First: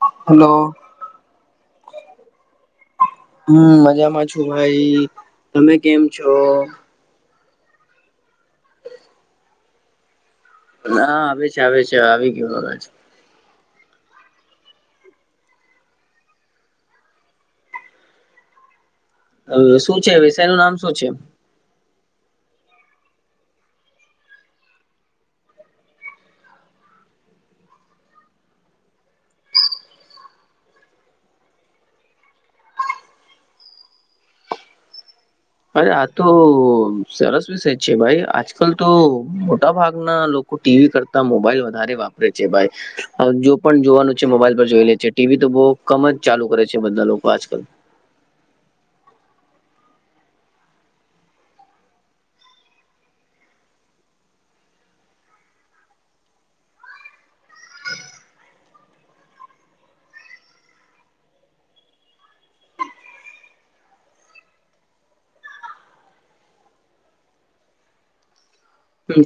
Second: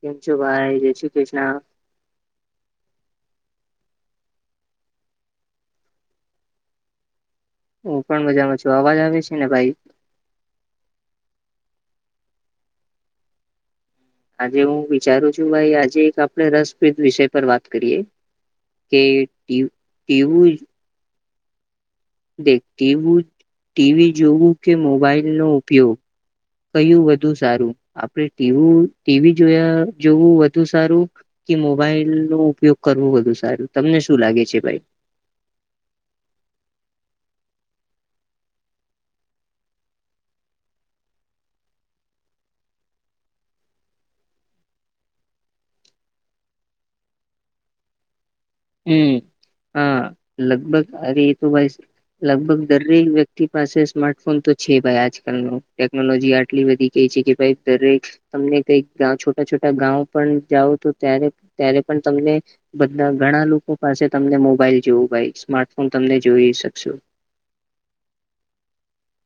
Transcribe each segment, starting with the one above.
કેમશુ hello ભાઈ જય શ્રી કૃષ્ણ. હમ મજામાં છું ભાઈ તમે કેમ છો. હું પણ મજામાં છું અવાજ આવે છે ને ભાઈ. ના આવે છે આવે છે આવી ગયયો છે. આજે હું વિચારું છું ભાઈ આજે એક આપણે રસપ્રદ વિષય પર વાત કરીએ. કે હ ટી- શું છે વિષય નું નામ શું છે. દ ટવું ટીવી જોવું કે મોબાઈલ નો ઉપયોગ. કહ્યું વધુ સારું આપડ ટી ટીવી જોયા જોવું વધુ સારું કે મોબાઈલ નો ઉપયોગ કરવો બધુ સારું તમને શું લાગે છે ભાઈ અરે આ તો સરસ વિષય છે ભાઈ આજકાલ તો મોટા ભાગનાક ટીવી કરતા મોબાઈલ વધારે વાપરે છે ભાઈ જો પણ જોવાનું છે મોબાઈલ પર જોઈ લે છે ટીવી તો બહુ કમ જ ચાલુ કરે છે બધા લોકો આજકાલ હમ હા લગભગ અ એ તો ભાઈ લગભગ દરેક વ્યક્તિ પાસે સ્માર્ટફોન તો છે ભાઈ આજકાલ ન ટેકનોલોજી આટલી બધી. કે છે કે ભાઈ દરે તમને કઈક છોટા છોટા ગાં પણ જાઓ તો ત્યારે ત્યારે પણ તમને બધા ઘણા લોકો પાસે તમને મોબાઈલ જોવું ભાઈ સ્માર્ટફોન તમને જોઈ શકશો.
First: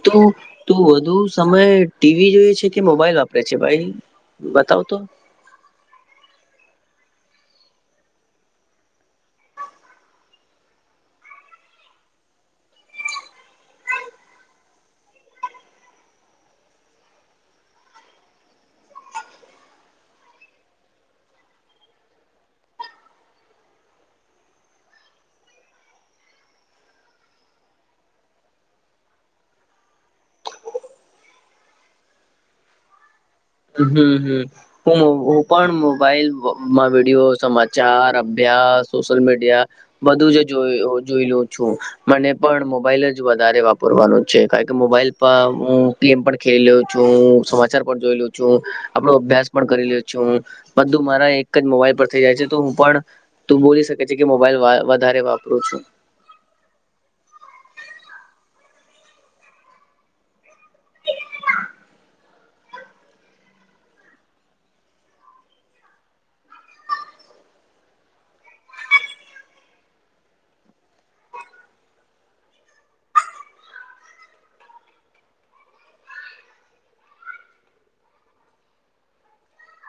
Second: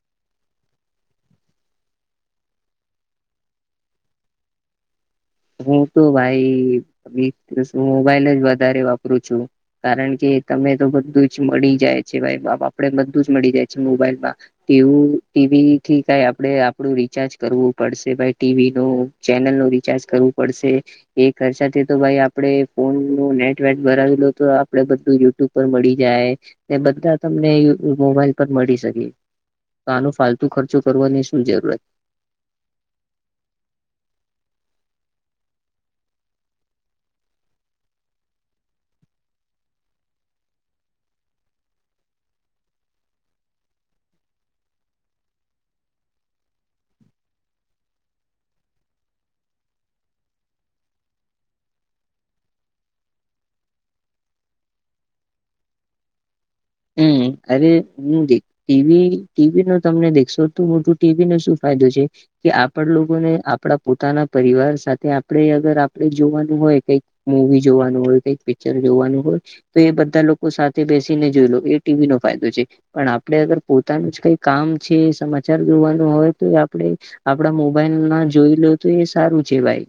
તું તું વધુ સમય ટીવી જોઈ છે કે મોબાઈલ વાપરે છે ભાઈ. બતાવ તો હું તો ભાઈ વી દિવસ મોબાઈલ જ વધારે વાપરું છું. કારણ કે તમે તો બધું જ મળી જાય છે ભાઈ આપડ બધું જ મળી જાય છે મોબાઈલમાં ટીવું ટીવી થી કઈ આપણે આપડું રીચાર્જ કરવું પડશે ભાઈ ટીવી ન ચેનલ નું રિચાર્જ કરવું પડશે. એ ખર્ચાથી તો ભાઈ આપડે ફોન નું નેટ વટ ભરાવીલો તો આપડે બધું. તું પર મળી જાય બધા તમને મોબાઈલ પર મળી શકે. તો આનો ફાલતુ ખર્ચો કરવાની શું જરૂરત. હમ હમ. હું હું પણ મોબાઈલમાં વિડીયો સમાચાર અભ્યાસ સોશયલ મીડિયા બધું જ જો જોઈ લું છું. મને પણ મોબાઈલ જ વધારે વાપરવાનું છે કારણ કે મોબાઈલ પર હું ટમ પણ ખે્યો છું સમાચાર પણ જોઈ લ છું. આપો અભ્યાસ પણ કરી લ્યો છું બધું મારા એક જ મોબાઈલ પર થઇ જાય છે તો હું પણ તું બોલી શકે છે કે મોબાઈલ વધારે વાપરું છું. [unintelligible] ટીવી ટીવી નો તમને દેખશોટું મોટું ટીવી નો શું ફાયદો છે. કે આપણા લોકોને આપડા પોતાના પરિવાર સાથે આપણે અગર આપણે જોવાનું હોય કઈક મુવી જોવાનું હોય કઈક પિક્ચર જોવાનું હોય તો એ બધા લોકો સાથે બેસીને જોઈ લો. ટીવી નો ફાયદો છે. પણ આપડ અગર પોતાનું જ કઈ કામ છે સમાચાર જોોવાનું હોય તો એ આપણે આપડા મોબાઈલ ના જોઈ લો તો એ સારું છે ભાઈ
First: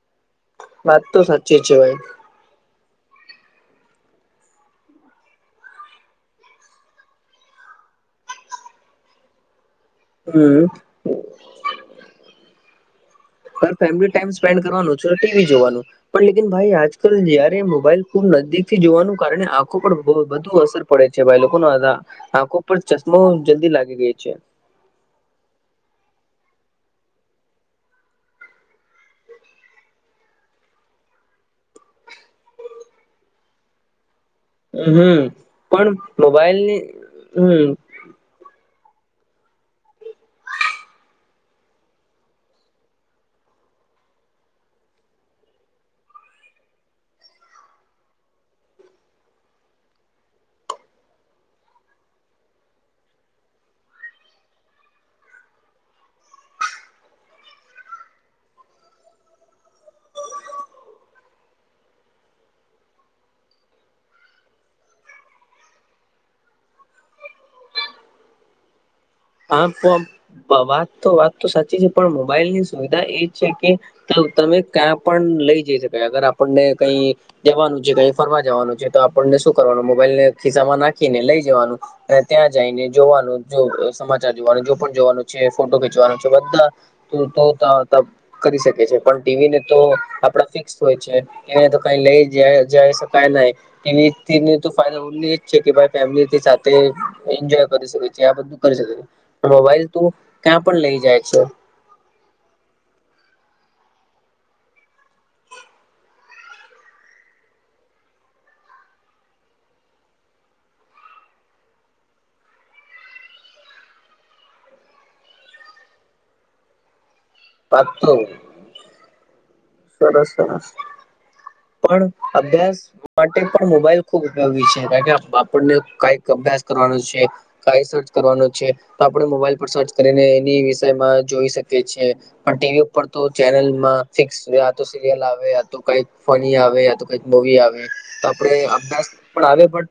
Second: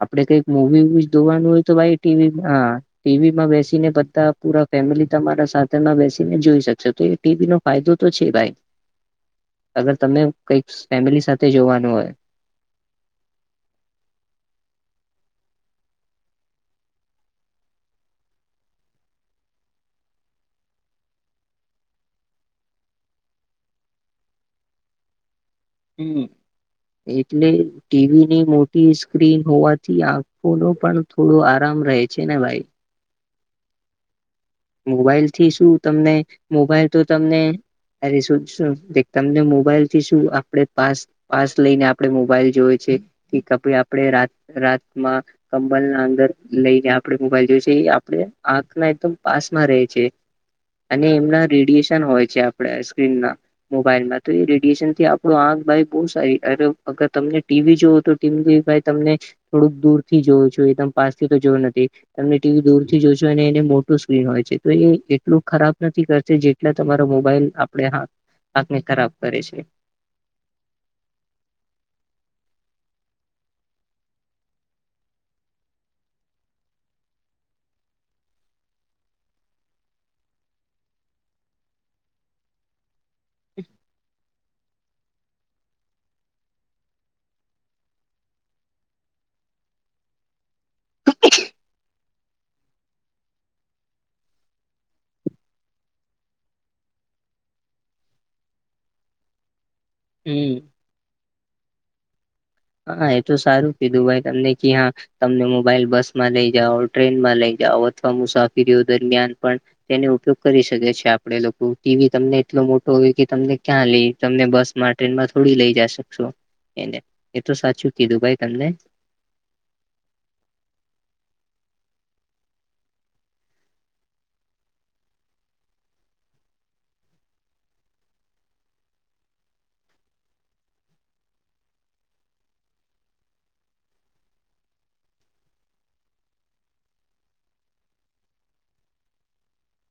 આપડે કઈ વાત મૂવીવી તો ધોવાનું સાચી હોય તો છે ભાઈ ટીવી હા ટીવી માં બેસીને બધા પુરા ફેમિલી તમારા સાથે તેમાં બેસીને જોઈ શકશો તો એ ટીવી નો ફાયદો તો છે ભાઈ. અગર તમે હમ કઈક ફેમિલી સાથે જોવાનું હોય. ઘ ફેમિલી ટાઈમ સ્પેન્ડ કરવાનું છ ટીવી જોવાનું. પણ લેક ભાઈ આજકાલ જયારે મોબાઈલ ખુબ નજદીક થી જોવાનું કારણે આંખો પર વધુ અસર. પડે છે ભાઈ લોકો ન આ આંખો પર ચશ્મો જલ્દી લાગી ગઈ છે. હમ એટલે ટીવીની મોટી સ્ક્રીન હોવાથી આંખો નો પણ થોડો આરામ રહે છે ને ભાઈ. મોબાઈલ હમ થી શું પણ તમને મોબાઈલની મોબાઈલ તો તમને. હમ અ શુંું તમને મોબાઈલ થી શું આપડ પાસ પાસ લઈને આપડણે મોબાઈલ જોવે છે કે આપણે રાત રાતમાં કંબલ ના અંદર લઈને આપડે મોબાઈલ જોયું છે એ આપડણે આંખ ના એક તો પાસમાં રહે છે અને એમના રેડિયેશન હોય છે આપડા સ્ક્રીન ના મોબાઈલમાં તો એ રેડિયશન થી આપડો આંખ બારી બહુ સારી અગર તમને ટીવી જોવ તો ટીમ જો ભાઈ તમને થોડુંક દૂર થી જોવું છું એકદમ પાસથી તો જોવું નથી તમને ટીવી દૂર થી જો છું અને એને સ્ હોય છે તો એ એટલું ખરાબ નથી કરતી જેટલા તમારો મોબાઈલ આપણે હા. આપને ખરાબ કરે છે હા વાત તો વાત તો સાચી છે પણ મોબાઈલ ની સુવિધા એ છે કે તો તમે ક્યાં પણ લઈ જઈ શકાય અગર આપણને કઈ જવાનું છે કઈ ફરવા જવાનું છે તો આપણને શું કરવાનું મોબાઈલને ખિસ્સામાં નાખીને લઈ જવાનું. ત્યાં જઈને જોવાનું સમાચાર જોવાનું જો પણ જોવાનું છે ફોટો ખેચવાનું છે બધા તો ત કરી શકે છે પણ ટીવીને તો આપડા ફિક્સ હોય છે. એને તો કઈ લઈ જ જઈ શકાય નહી. એને તો ફાયદા ઓ એજ છે કે ભાઈ ફેમિલી સાથે એન્જોય કરી શકે છે બધું. મોબાઈલ તું હમ ક્યાં પણ લઈ જાય છે. હા એ તો સારું કીધું ભાઈ તમને ક હા તમને મોબાઈલ બસમાં લઈ જાઓ ટ્રેનમાં લઈ જાઓ અથવા મુસાફરીઓ દરમિયાન પણ તેનો ઉપયોગ કરી શકે છે આપે લોકો ટીવી તમને એટલો મોટો હોય કે તમને ક્યાં લઈ તમને બસ માટે ટ્રેનમાં થોડી લઈ જ શકશો એને એ તો વાત સાચું તો કીધું ભાઈ તમને સરસ સરસ પણ અભ્યાસ. માટે પણ મોબાઈલ ખુબ ઉપયોગી છે કારણ કે આપણને કઈક અભ્યાસ કરવાનો છે. કઈ સર્ચ કરવાનું છે તો આપણે મોબાઈલ પર સર્ચ કરીને એની વિષયમાં જોઈ શકીએ છીએ. પણ ટીવી ઉપર તો ચેનલમાં ફિક્સ આ તો સિરિયલ આવે આ તો કઈક ફની આવે યા તો કઈક મુવી આવે તો આપણે અભ્યાસ પણ આવે પણ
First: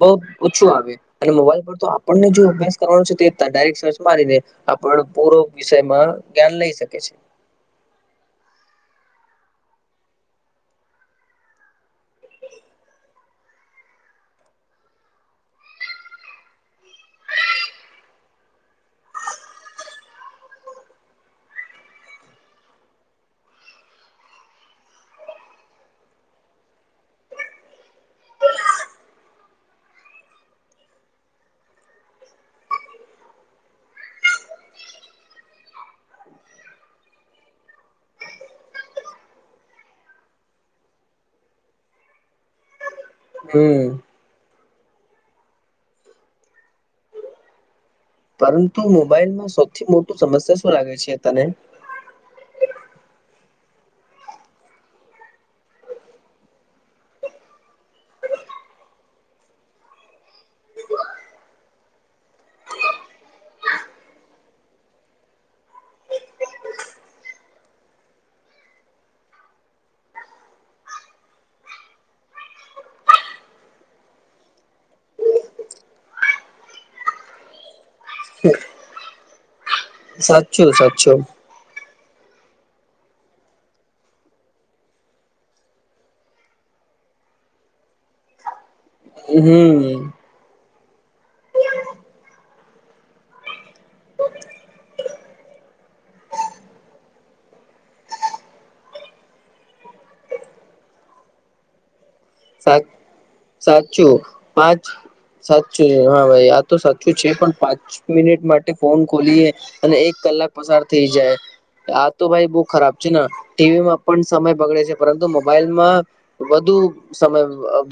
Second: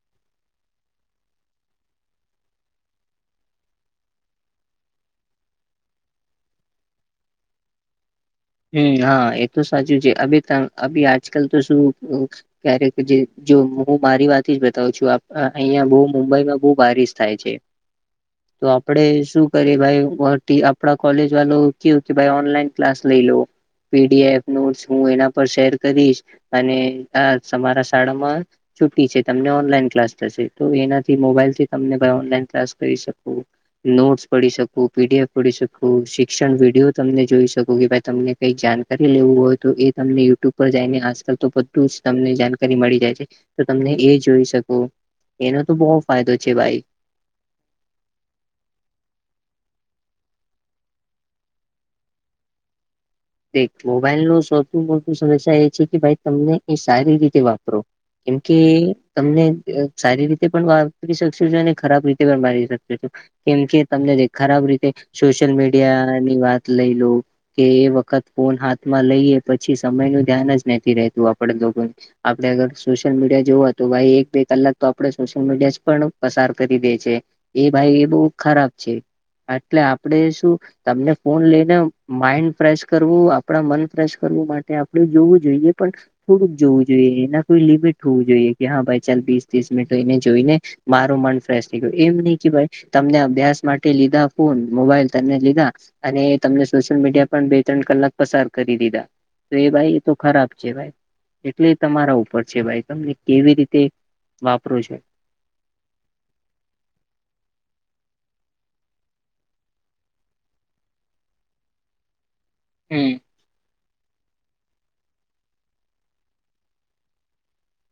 બહ ઓછું આવે અને મોબાઈલ પર તો આપણને જો અભ્યાસ કરવાનો છે તે ડાયરેક્ટ સર્ચ મારીને આપણ પૂરો વિષયમાં જ્ઞાન લઈ શકે છે. હમ હા એ તો સાચું છે અ આજકાલ તો શું. ક્યારેક જે જો હું મારી વાત જ બતાવું છું અહિયાં બહ મુંબઈમાં બહુ બારિશ થાય છે. [inaudible] તો આપડે શું કરીએ ભ આપડા કોલેજ વાલો કેવું કે ઓનલાઈન ક્લાસ લઈ લો પીડીએફ નોટસ હું એના પર શેર કરીશ અને આ તમારા શાળામાં છૂટી છે તમને ઓનલાઈન ક્લાસ થશે. તો એનાથી મોબાઈલથી તમ ઓનલાઈન ક્લાસ કરી શું નોટ્સ પડી શકું પીડીએફ પડી શકું શિક્ષણ વિડીયો તમને જોઈ શકું કે ભાઈ તમને કઈક જાણકારી લેવું હોય તો એ તમને યુટ્યુબ પર જઈને આજકાલ તો [inaudible] જ તમને જાણકારી મળી જાય. તો હમ તમને એ જોઈ શકો એનો તો બહ ફાયદો છે ભાઈ પરંતુ મોબાઈલમાં સૌથી મોટું સમસ્યા શું લાગે છે તને? મોબાઈલ ન સૌથી મોટું સમસ્યા એ છે કે ભાઈ તમને એ સારી રીતે વાપરો. કેમ કે તમને સારી રીતે પણ વાપરી શકશો છો અને ખરાબ રીતે પણ વારી શકશ છો. કેમ કે તમને ખરાબ રીતે સોશિયલ મીડિયા ની વાત લઈ લો કે એ વતે ખત ફોન હાથ માં લઈએ પછી સમય નું ધ્યાન જ નથી રેતું આપણે લોકો. આપડે અગર સોશિયલ મીડિયા જોવા તો ભાઈ એક બે કલાક તો આપડે સોશિયલ મીડિયા જ પણ પસાર કરી દે છે. એ ભાઈ એ બહ ખરાબ છે એટલે [unintelligible] સાચું તમને સાચું ફોન લઈને માન્ડ ફેશ કરવું આપણા મન ફ્રેશ કરવું માટે આપણે જોવું જોઈએ પણ થોડુંક જોવું જોઈએ એના કોઈ લિમિટ હોવું જોઈએ કે હા ભાઈ ચાલ વીસ ત્રીસ મિનિટ હો હમ એને જોઈ ને મારું મન ફ્રેશ થઈ ગયું એમ નહિ કે ભાઈ તમને અભ્યાસ માટે લીધા ફોન મોબાઈલ તને લીધા અને તમને સોશિયલ મીડિયા પણ ત્રણ કલાક પસાર કરી દીધા તો એ ભાઈ એ તો ખરાબ છે ભાઈ. એટલે તમારા ઉપર છે સાચ ભાઈ તમને કેવી રીતે સાચું વાપરો પાંચ છો સાચું હા ભાઈ આ તો સાચું છે પણ પાંચ મિનિટ માટે ફોન ખોલીએ અને એક કલાક પસાર થઈ જાય આ તો ભાઈ બો ખરાબ છે હમ ને ટીવીમાં પણ સમય બગડે છે પરંતુ મોબાઈલમાં વધુ સમય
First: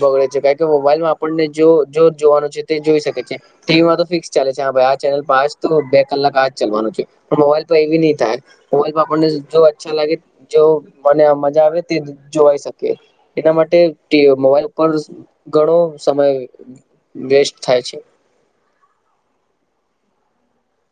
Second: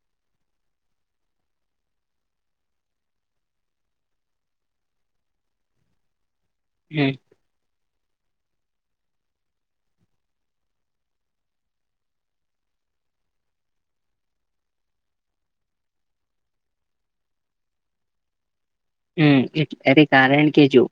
બગડે કે મોબાઈલમાં આપણને જો જો જોવાનું છે તે જોઈ શકે છે. ટીવીમાં તો ફિક્સ ચાલે છે હા ભાઈ આ ચેનલ પા તો બે કલાક આજ ચાલવાનું છે. હમ મોબાઈલ પર એવી નહી થાય મોબાઈલ પર આપણને જો અચ્છા લાગે જો મને મજા આવે તે જોવાઈ શકે એના માટે મોબાઈલ ઉપર ઘણો સમય વેસ્ટ થાય છે. હમટ એને કારણ કે જો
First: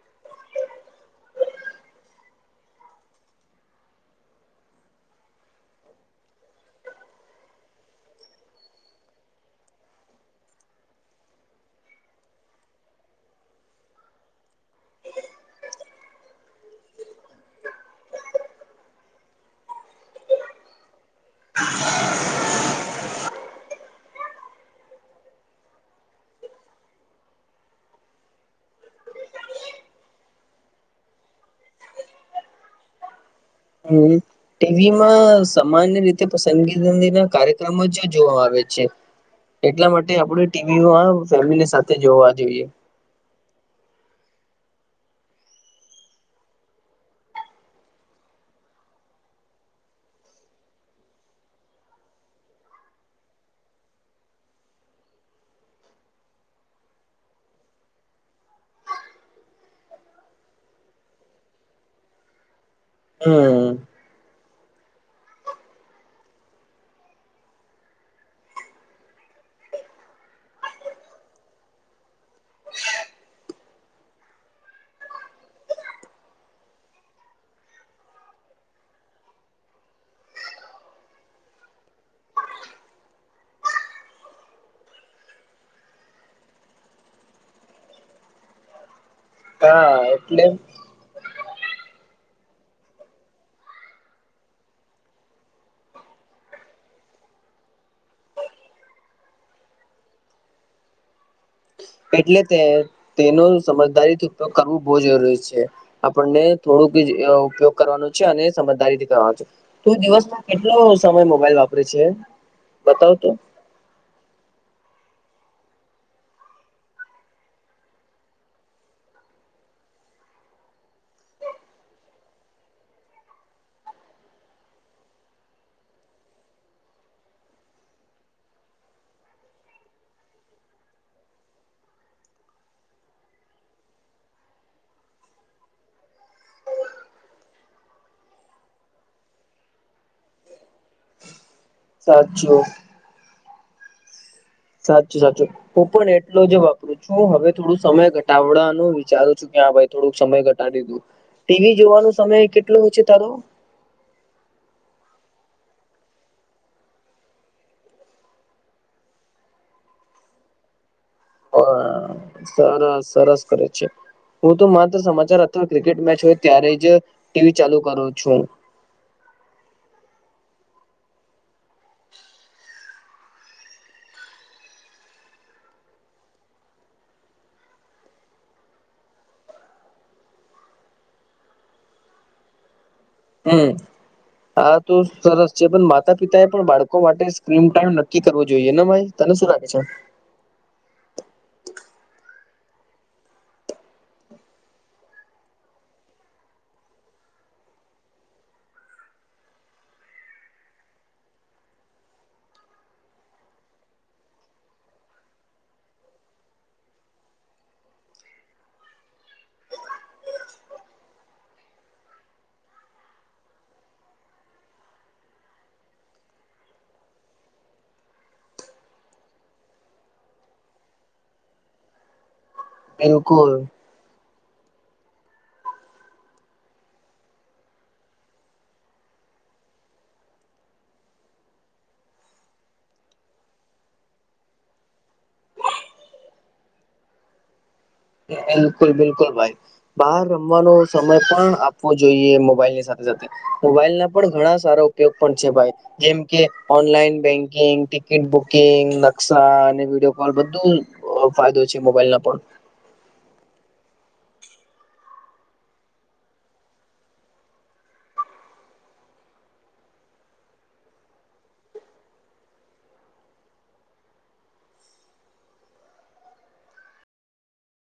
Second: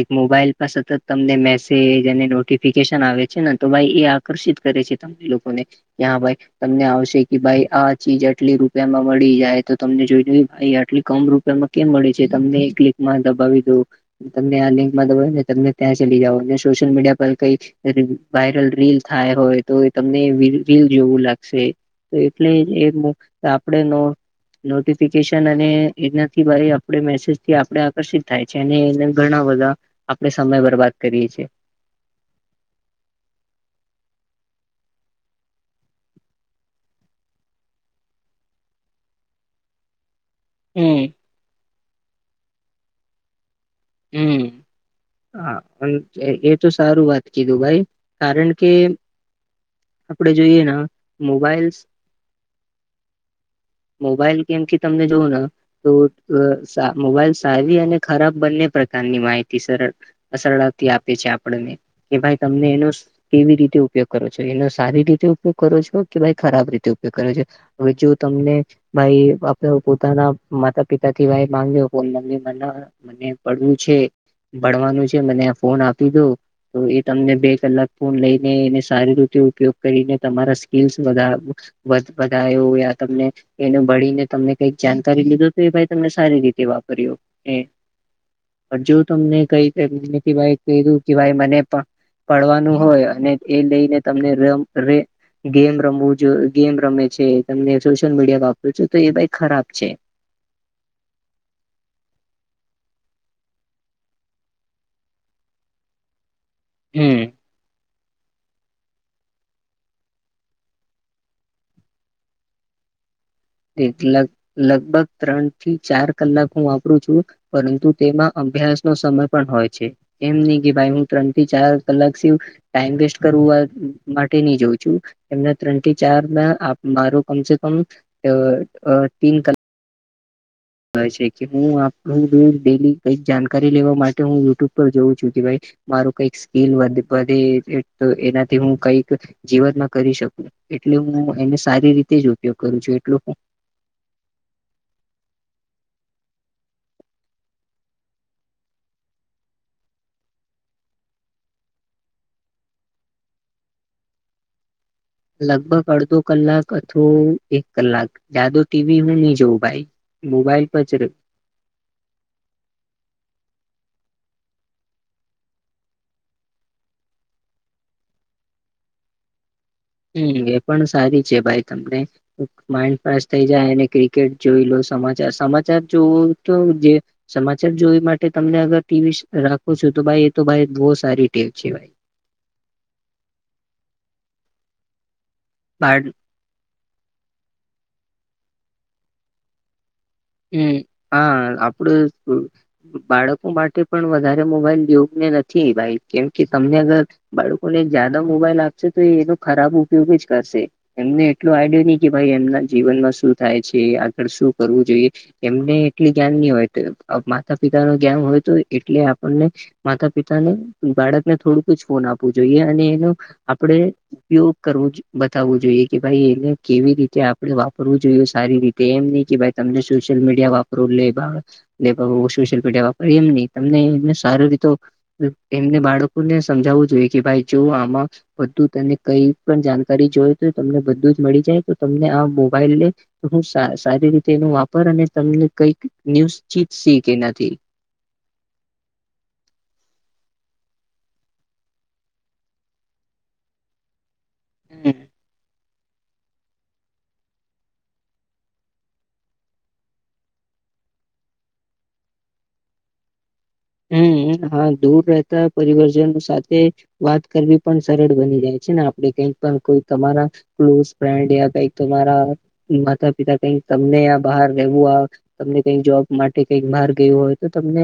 એક મોબાઈલ પર સતત તમને મેસેજ અને નોટિફિકેશન આવે છે ને તો ભાઈ એ આકર્ષિત કરે છે. લોકોને કે હા ભાઈ તમને આવશે કે ભાઈ આ ચીજ આટલી રૂપિયામાં મળી જાય તો તમને જોઈ દ ભાઈ આટલી કમ ર એમાં કેમ મળે છે તમને ક્લિકમાં દબાવી દઉ. તમને આ લિંક માં દબો ને તમને ત્યાં ચલી જઓ ને સોશિયલ મીડિયા પર કઈક વાયરલ રીલ થાય હોય તો તમને રીલ જોવું લાગશે. તો એટલે આપણે ન નોટિફિકેશન અને એનાથી આપ આપ મેસેજથી આપણે આકર્ષિત થાય છે અને એને ઘણા બધા આપણે સમય બરબાદ કરીએ છીએ. હમ. ટીવીમાં સામાન્ય રીતે પસંદગી ના કાર્યક્રમો જ જોવા આવે છે એટલા માટે આપણે હમ ટીવીમાં ફેમિલી સાથે જોવા જોઈએ. હમ. હા એ તો સારું વાત કીધું ભાઈ કારણ કે આપણે જોઈએ મોબાઈલ્સ મોબાઈલ ગેમ થી તમને જોવું ને તો મોબાઈલ સારી અને ખરાબ બંને પ્રકારની માહિતી સર સરળતી આપે છે આપણને કે ભાઈ તમને એનો કેવી હમ રીતે ઉપયોગ કરો છો એનો સારી રીતે ઉપયોગ કરો છો કે ભાઈ ખરાબ રીતે ઉપયોગ કરો છો હવે જો તમને ભાઈ આપ પોતાના માતા પિતા થી ભાઈ, માંગ્યો મમ્મી મ મ પડવું છે, ભણવાનું છે મને ફોન આપી દો તો એ તમને બે કલાક ફોન લઈને, એને સારી રીતે ઉપયોગ કરીને તમારા સ્કીલસ વધ બધા એવું તમને એને ભળીને તમને કઈક જાણકારી, લીધો તો એ ભાઈ તમને સારી રીતે વાપર્યો એ પણ જો તમને કઈ કધું હા કે એટલે ભાઈ મને પણ પડવાનું હોય, અને એ લઈને તમને ર રે ગેમ રમવું જો ગેમ રમે છે તમને સોશિયલ મીડિયા વાપરું છુ, તો એ ભાઈ ખરાબ છે. એટલે તે તેનો સમજદારીથી ઉપયોગ કરવો બહુ જરૂરી છે, આપણને થોડુંક જ હમ ઉપયોગ કરવાનું છે અને સમજદારીથી કરવાનું છે, તું દિવસમાં કેટલો સમય મોબાઈલ વાપરે છે? બતાવ તો લગભગ ત્રણ થી ચાર કલાક હુ વાપરું છું. પરંતુ તેમાં અભ્યાસ નો સમય પણ હોય, છે. એમ નહી, કે ભાઈ હું ત્રણ થી ચાર કલાક સિવ ટાઈમ વેસ્ટ કરું માટે નહી જોઉ છુ. એને ત્રણ થી ચાર ના માર કમસે કમ અ કલા છે, કે હું ડેલી કક જાણકારી લેવા માટે હું યુટ્યુબ પર જોઉં છુ કે ભાઈ. મારું કઈક સ્કીલ, વધે તો એનાથી હું કઈક. જીવનમાં કરી શકું એટલે હું એને સારી રીતે જ ઉપયોગ સાચું કરું છુ, એટલો હુ સાચું- સાચું હું પણ એટલો જ વાપરું છું, હવે થોડું સમય ઘટાાવડાનો વિચારું છું કેં ભાઈ. થોડુંક સમય ઘટાડી દીધું ટીવી જોવાનું સમય કેટલો ચે તારો? લગભગ અડધો કલાક અથવો એક કલાક જાદો ટીવી હું નહી, જોઉં ભાઈ. મોબાઈલ પચડ અ, સરસ સરસ કરે છે. હું તો માત્ર સમાચાર અથવા ક્રિકેટ મેચ હોય ત્યારે જ ટીવી ચાલુ કરું છું. હમ એ પણ સારી છે. ભાઈ તમને માઇન્ડ ફ્રેશ થઈ જાય ક્રિકેટ જોઈ લો સમાચાર સમાચાર જોવું તો જે સમાચાર જોવી માટે તમને અગર ટીવી રાખો છો, તો ભાઈ એ તો ભ બહ સારી ટેવ છે ભાઈ. હમ હા તો સરસ છે, પણ બાર માતા પિતા એ પણ બાળકો માટે સ્ક્રીમ ટાઈમ નક્કી કરવો જોઈએ ને ભાઈ તને શું રાગ છે? હ હા અપડ બાળકો માટે પણ વધારે મોબાઈલ યોગ્ય નથી. ભાઈ કેમ કે તમને અગર બાળકોને જાદા મોબાઈલ આપશે તો એ એનો ખરાબ ઉપયોગ જ કરશે. એમને એટલું આડય નહી કે ભાઈ એમના જીવનમાં શું થાય છે. આગળ શું કરવું જોઈએ એમને એટલી જ્ઞાન નહી હોય, માતા પિતા નું જ્ઞાન હોય તો એટલે આપણને. માતા પિતાને બાળકને થોડુંકું જ ફોન આપવું જોઈએ અને એનું આપડે ઉપયોગ કરવો બતાવવું જોઈએ કે ભાઈ એને કેવી રીતે આપણે વાપરવું જોઈએ સારી રી તેમ નહિ કે ભાઈ તમને સોશિયલ મીડિયા વાપર લે સોશિયલ વાપરી એમ નહી, બિલકુલ તમને એમને સાર રીતો એમને બાળકોને સમજાવવું જોઈએ કે ભાઈ જો આમાં બધું તને કઈ પણ જાણકારી જોય તો તમને બધું જ મળી જાય તો તમને આ મોબાઈલ. હું સારી રીતે એનો વાપર અને તમને કઈક ન્યુચ શીકે એનાથી. બિલકુલ બિલકુલ ભાઈ બહાર રમવાનો સમય પણ આપવો જોઈએ મોબાઈલ ની સાથે સાથે મોબાઈલ ના પણ ઘણા સારા હમ ઉપયોગ પણ છે, ભાઈ. જેમ કે ઓનલાઈન બેન્કિંગ, ટિકિટ બુકિંગ, નકશા અને વિડીિયો કોલ બધું. ફાયદો છે. મોબાઈલ ના પણ હમ હા દૂર રહેતા પરિવરજનો સાથે વાત કરવી પણ સરળ બની જાય છે, ને આપડે કઈક પણ કોઈ તમારા ક્લોઝ ફ્રેન્ડ કઈક તમારા માતા પિતા કઈક તમને આ બહાર રહેવું આ તમને કઈ જોબ માટે કઈક બહાર ગયું હોય તો તમને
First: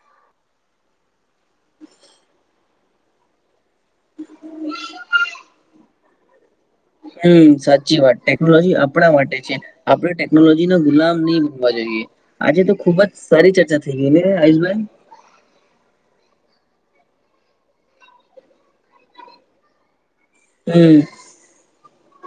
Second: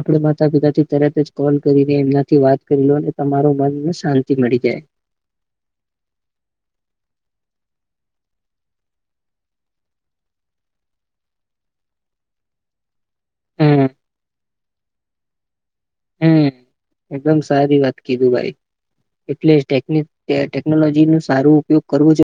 આપણે માતા પિતા થી તરત જ કોલ કરીને એમનાથી વાત કરી લો તમારો મનને શાંતિ મળી જાય. હમ સાચી વાત ટેકનોલોજી આપણા માટે છે. આપણે ટેકનોલોજી નો ગુલામ નહી ભગવા જોઈએ આજે તો ખુબ જ સારી ચર્ચા હમ થઈ ગઈ ને આયુષભાઈ? હમ એકદમ સારી વાત કીધું ભાઈ, એટલે ટેકિક હમ ટેકનોલોજી ન સારું ઉપયોગ કરવો જ